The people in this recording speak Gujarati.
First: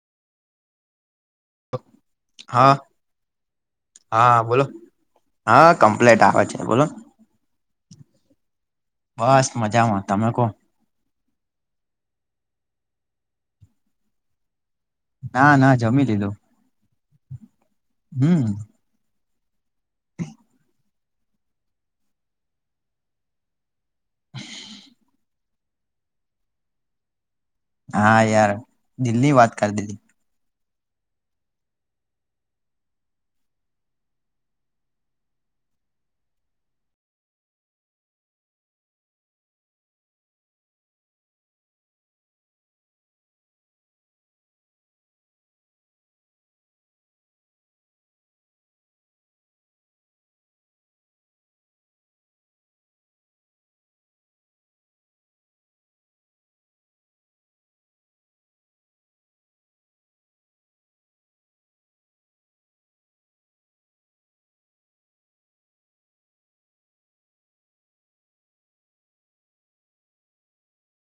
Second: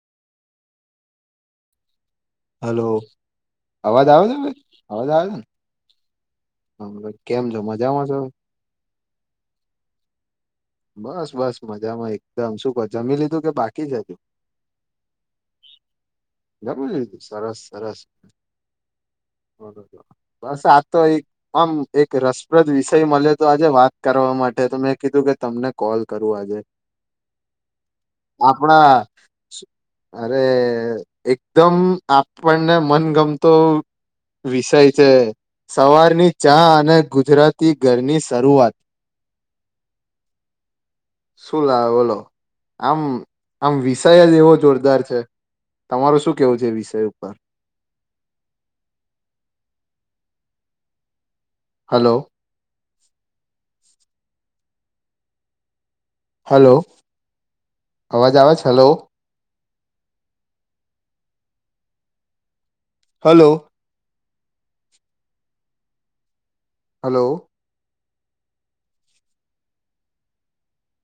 [inaudible] હાલો અવાજ આવ છે હા બોલો અવાજ આવે હા કમ્પ્લેટ આવે છે બોલો છેને કેમ છો મજામાં છો બસ મજામાં તમે કો બસ બસ મજામાં એકદમ શું કો જમી લીધું કે બાકી જ અજુ ના ના જમી લીધું લીધું સરસ હમ બરોબર બસ આ તો એક આમ એક રસપ્રદ વિષય મળે તો આજે વાત કરવા માટે તો મેં કીધું કે તમને કોલ કરું આજે હા યાર આપણા દિલ્હી વાત સ- કર દીલ્હી અરે એકદમ આપણને મનગમતો વિષય છે સવારની ચા અને ગુજરાતી ઘરની શરૂઆત શું લાવેલો આમ આમ વિષય જ એવો જોરદાર છે તમાર શું કેવું છે એ વિષય ઉપર હાલો હાલો અવાજ આવે છે હાલો હાલો હાલો